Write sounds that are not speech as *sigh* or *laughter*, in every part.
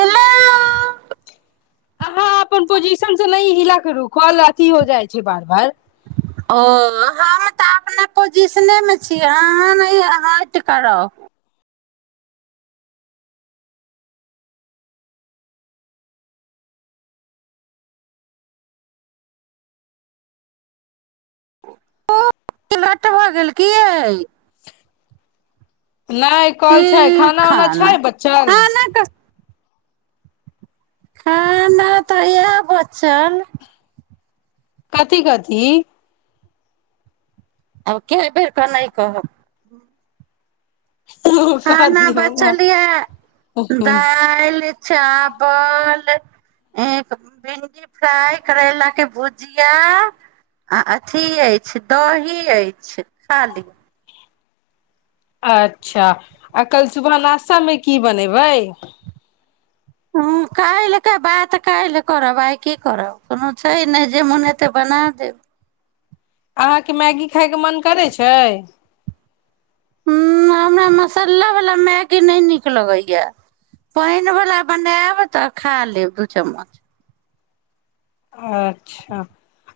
hello अहाँ अपन पोजिशनसँ नहि हिला करू कॉल अथी हो जाइ छै बार बार ओ अहाँ तऽ अपना पोजिशनेमे छियै अहाँ नै हटि क रहु ओट भऽ गेल की यै नहि कॉल छै खाना उना छै बचल खाना खाना तऽ इहाए बचल कथि कथि आब केए बेर कऽ नहि कहब कह खाना दियौ ने बचल या दालि चावल एक भिंडी फ्राइ करैलाक के भुजिया आ अथि अछि दही अछि खा लिय अच्छा आ कल्ह सुबह नश्तामे की बनेबै हँ काल्हिके बात काल्हि करब आइ की करब कोनो छै नहि जे मोन हेतै बना देब अहाँके मैगी खाइके मन करै छै हूँ हमरा मसाला वलाा मैगी नहि नीक लगैया पानि वला बनायब तऽ खा लेब दू चम्मच अच्छा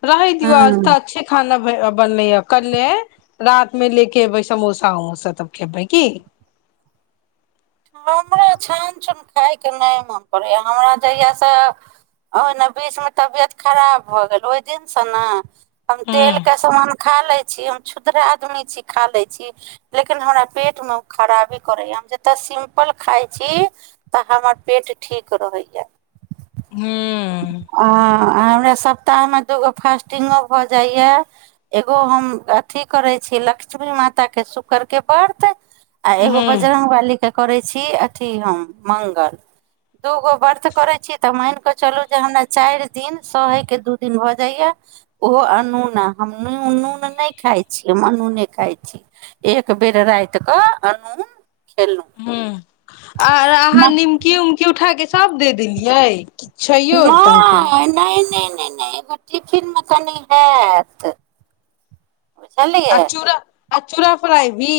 रहै दियौ आज हँ तऽ छे खाना बे-बनलै या कल्हे रात मे ले के एबै समोसा अमोसा तब खबै की हमरा छानछून खाइके नहि मोन पड़ैए हमरा जहियासँ ओहिना बीचमे तबियत खराब भऽ गेल ओहि दिनसँ न हम ह तेलके समान खा लैत छी हम छुद्र आदमी छी खा लैत छी लेकिन हमरा पेटमे ओ खराबी करै या हम जे तऽ सिम्पल खाइ छी तऽ हमर पेट ठीक रहैया ह आ-अ आ हमरा सप्ताहमे दूगो फास्टिंगो भऽ जाइया एगो हम अथि करै छी लक्ष्मी माताके शुक्रके व्रत आ ह एगो बजरंगबली के करै छी अथी हम मंगल दूगो वर्त करै छी तऽ मनि कऽ चलू जे हमरा चारि दिन सहैके दू दिन भऽ जाइया ओहो अनूना हम नून नून नहि खाइ छी हम अनूने खाइ छी एक बेर रातिकऽ अनून खेऽलूं हूँ आर अहाँ निमकी उमकी उठा के सभ दे देलियै कि छैयो नै तनिको नहि नहि नहि नहि एगो टिफिन मे कनि हाएत खैलियै आचूरा फ्राइ भी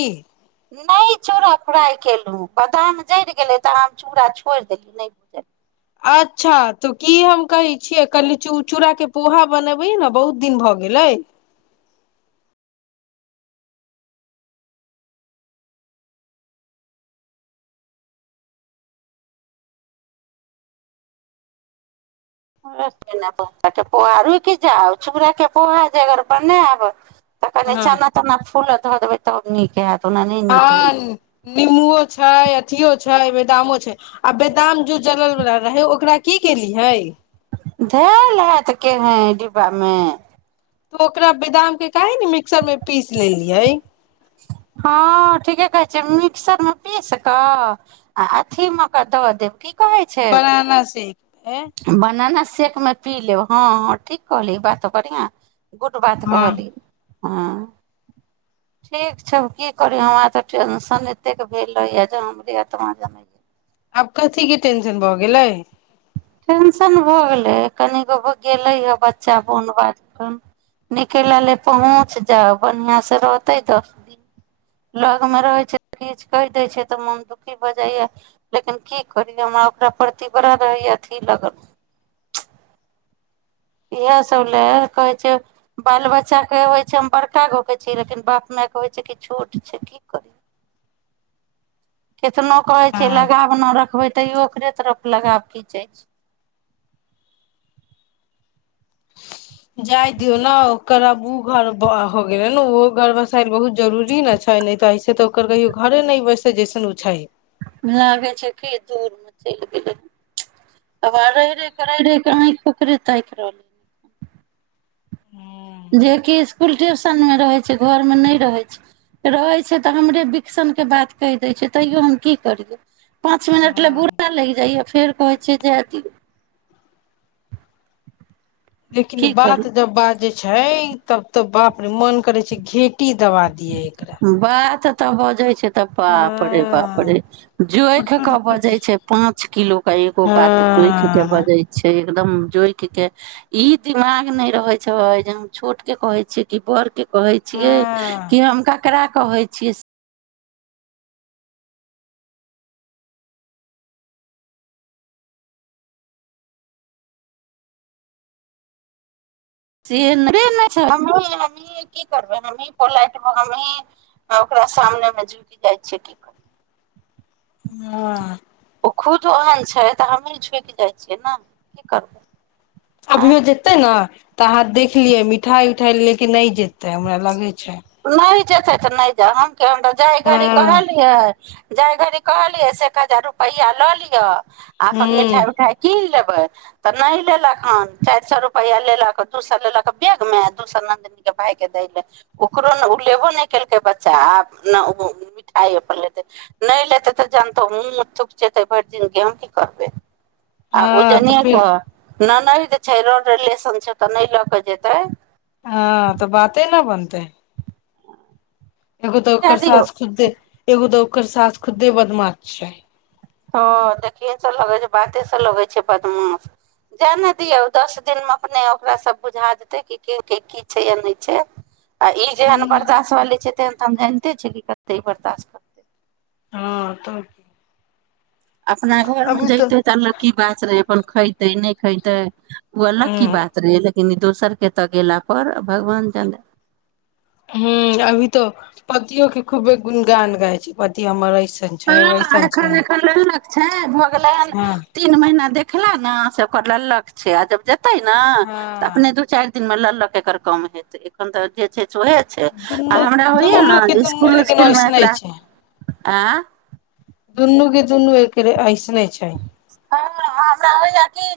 नहि चूरा फ्राई केलहुँ बादाम जरि गेलै तऽ हम चूड़ा छोड़ि देलियै नहि भूजलियै अच्छा तऽ की हम कहै छियै कनि चू-चूड़ाके पोहा बनेबहिं न बहुत दिन भऽ गेलै *unintelligible* पोहा रूक जाउ चूरा के पोहा जे अगर बनाब तऽ कने हँ चना तना फूलऽ धऽ देबै तऽ आओर नीक हाएत हँ नीमबुओ छै अथियौ छै छै बदामो छै आ बदाम जो जलल वला रहै ओकरा की केलियै धेऽल हाएत केहें डिब्बामे तो ओकरा बादाम के काहे ने मिक्सरमे पीस लेलियै हँ ठीके कहै छै मिक्सरमे पीस कऽ आ अथीमे कऽ दऽ देब की बनाना सेख बनान से सेेक मे पी लेब हँ हँ ठीक कहलियै ई बात तऽ बढ़ियाँ गुड बात हँ कहलियै हँ ठीक छै की करी हमरा तऽ टेंशन एतेक भेल रहैय या जे हमरे अत्मा जानै आब कथिके टेंशन भऽ गेलै टेंशन भऽ गेलै कनिगो गेलै हें बच्चा बोन बाद नीके लाले पहुँच जाइ बढ़ियाँ से रहतै त लगमे रहै छै त किछ कहि दै छै तऽ मोन दुखी भऽ जाइया लेकिन की करियै हमरा ओकरा प्रति बड़ा रहैया अथि लागल इहाए सभ लए कहै छै बाल बच्चाकेँ होइ छै हम बड़का गो छी लेकिन बाप मायके होइ छै की छोट छै की करियै केतनो कहै छै हँ लगाव न रखबै तैयो ओकरे तरफ लगाव खीचै छै जाइ दियौ न ओकर अब ओ घर भ-हो गेले न ओहो घर बसायल बहुत जरूरी ने छै न तऽ ऐसे तऽ ओकर कहियो घरे न बैसतै जैसेन उ छै लागै छै कि दूर चलि गेलै आब रहै रहै क रहै रहै क आँखि ओकरे ताकि रहलै जेकि इसकुल ट्यूशनमे रहै छै घरमे नहि रहै छै रहै छै तऽ हमरे विक्सनके बात कहि दै छै तैओ हम की करियै पाँच मिनट लाए बुरा लागि जाइ या फेर कहै छियै जाइ दियौ लेकिन की करियै बात जब बात जे छै तब तो बाप रे मन करै छै घेटी दवा दियै एकरा बात तऽ बजै छै तब बाप रे बाप हँ रे जोइख के पुटुर बजे पुट छै पांच किलो के एगो बात जोइख के हँ बजे छै एकदम जोइख के ई दिमाग नहि रहे छै जे हम छोट के कहय छियै कि बड़ के कहै छियै हँ कि हम क ककरा कहै छियै से नहि छै हमरो लग अभी कि करबै हमही पोलाइट हमहीं ओकरा सामनेमे झुकि जाइ छियै की ह ओ खुद ओहन छै तऽ हमहीँ झुकि जाइ छियै ने की करबै आँ अभियो जेतै ने तऽ अहाँ देख लिये मिठाई उठाई ले के नै जेतय हमरा लागय छै नहि जेतै तऽ नहि जाउ कि हम तऽ जाय घड़ी हँ कहलियै जाय घड़ी कहलियै से एक हजार रुपैआ लऽ लिअ आ अपन मिठाई हूँ उठाई किन लेब तऽ नहि लेलक हन चारि सए रुपैआ लेलक दू सए लेलक बैगमे दू सए नन्दनीक के भाय के दै ले ओकरो ने ओ लेबो नहि केलकै बच्चा आब नहि ओ मिठाई अपन लेतै नहि लेतै तऽ जानतौ मुँह थुकचैतै भरि दिन कि हम की करबै आ हँ ओजने तऽ नै फिर एतऽ ननैद छै रोड रिलेशन छै तऽ नहि लए केऽ जेतै हँ तऽ बाते न बनतै देखु तऽ दए ओकर दियौ सास खुदे एगो तऽ ओकर सास खुदे बदमाश छै हँ देखियसँ लगै छै बाते सँ लगै छै बदमाश जाय ने दियौ दस दिनमे अपने ओकरा सभ बुझा देतै कि के के की छै य नहि छै आ ई जेहन बर्दाश्त वाली छै तेहन हम जानिते छियै कि कते ई बर्दाश्त करतै हँ तऽ कि अपना घर में जयते तऽ अलगे बात रहय अपन खयते नहि खयतै ओ अलग ह की बात रहय कनी दोसर के एतऽ गेला पर भगवान जानै ह अभी तऽ पतियो के खूबे गुनगान गाय छै पति हमर ऐसन छै हँ वैसन छै एखन एखन लल्लक छै भऽ गेलै हन हँ तीन महीना दे देखला ने से ओकर लल्लक छै आ जब जे तै ने तऽ अपने हँ दू चारि दिनमे लल्ल क एकर कम हेतै एखन तऽ जे छै सोहे छै आ दुनू हमरा होइयै ने दुनू के जे दुनू इसकुल लेकिन उस्कुलमे ऐसने एकरा आँ दुनूक दुनू एकरे अइस हँ हमरा होइयै की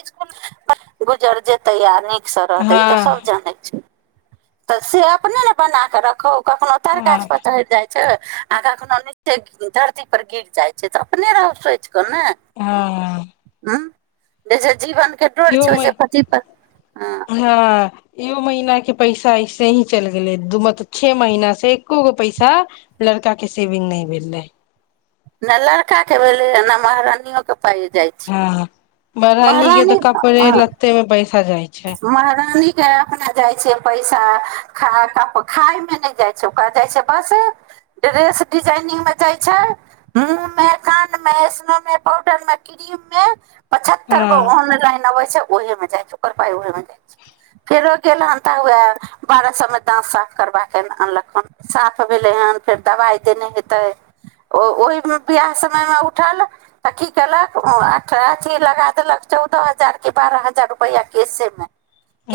इसकुल *unintelligible* गुजर जेतै आ न रहतै ई तऽ सब हँ जानै छै तऽ से अपने ने बना कऽ रखो कखनो तार हँ गाछ पर चढ़ि जाय आ कखनो नीचे धरती पर गिर जाइ छै तऽ अपने रहसैय छै कहें हँ ऐं *unintelligible* जीवन के डोर इहो छौ से मे पति पर हँ इहो महीना के पैसा ऐसे ही चलि गेले दू मत छे महीना से एको गो पैसा लड़का के सेविंग नहि भेल रहे नहि लड़का के भेले नहि महारानियो के पाइ जे जाइ छै महरानीे के तऽ कपड़े हँ लतेमे पैसा जाइ छै महरानी के अपना जाइ छै पैसा खाता पर खायमे नहि जाइ छै ओकरा जाइ छै बस ड्रेस डिजाइनिंगमे जाइ छै मुँहमे कानमे ऐसनोमे पाउडरमे क्रीममे पचहत्तर गो हँ ऑनलाइन अबै छै ओहिमे जाइ छै ओकर पाइ ओहमे जाय छै फेरो गेल हन तऽ उह बारह सए मे दाँत साफ करबा कऽ के अनलक हन साफ भेलै हन फेर दवाइ देने हेतै ओ ओहि बियाह समय मे उठल तऽ की केलक अठ अथी लगा देलक चौदह हजार के बारह हजार पैआ केसेमे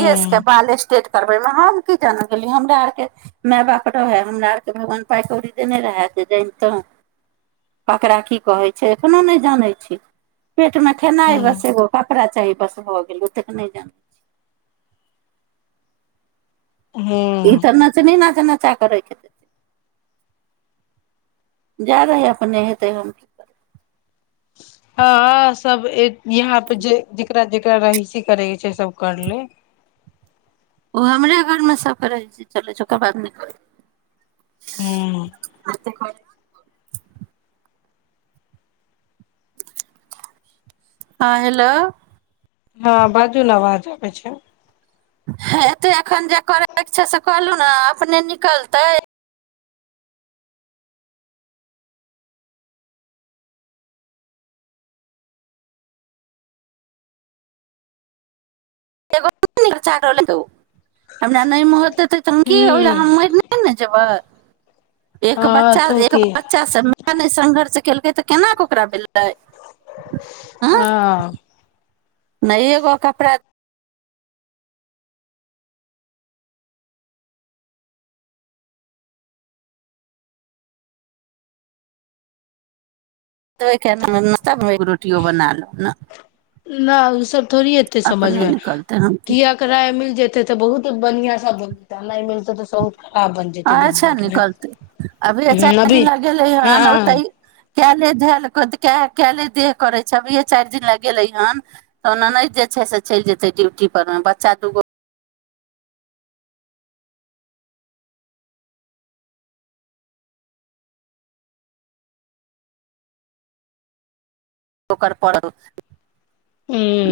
केसके बाल स्टेट करबैमे हम की जानय गेलियै हमरा आरके माय बाप रहय हमरा आरके भगवान पाइ कौड़ी देने रहए जे जनितहुँ ककरा की कहै छै एखनो नहि जानै छी पेट मे खेनाय बस हूँ एगो कप रा चाही बस भऽ गेलौ तक नहि जानै ई हूँ तऽ नचनी ना चा के रखि देतै जा दीहीं अपने हेतै हम कि करबै हँ सब यहाँ पे जे जकरा जेकरा रहिसी करैके छै सब कर ले ओ हमरा घरमे सबके रहिसी चल छै ओकर बाद न हूँ एते करय *unintelligible* हँ हेलो हँ बाजू ने अवाज आबै छै ह एते एखन जे करयके छै से कऽ लू ने अपने निकलतै *unintelligible* हमरा नहि मह देतै तऽ कि ओहि हूँ लेल मरिनै ने जेबै एक हँ बच्चा तो एक की बच्चा से मन संघर्ष केलकै तऽ केना कऽ ओकरा भेलै हँ नहि एगो कपड़ा दै के नाम *unintelligible* तबो रोटियो बना लू ने नहि उ सब थोड़ी एतै अपने समझमे निकलतै हम की कियै कराय मिल जेतै तऽ बहुत बढ़िआँ सब *unintelligible* नहि मिलतै तऽ खराब बन जेतै दू अच्छा मिनट मे निकलते अभी चार अभी दिन लए गेलै हँ हन ओतै हँ काल्हि धए ल कए काल्हि देह करै छै अभिए चारि दिन लए गेलै हन तऽ ओना नहि जे छै से चलि जेतै ड्यूटीपरमे बच्चा दू गो ओकर पड़ौ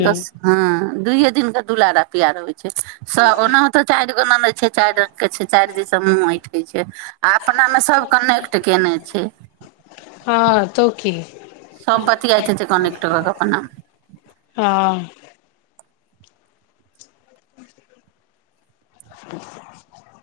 दस हँ दूइए दिनकऽ दुलार आ प्यार होइ छै सब ओनाहुतो चारि ओकरो ननैद छै चारि रंग के छै चारि दिससँ मुँह ऐठे छै आ अपना मे सब कनेक्ट केने छै हँ तऽ कि सभ बतियात हेतै कनेक्ट कऽ के अपना मे हँ *inaudible*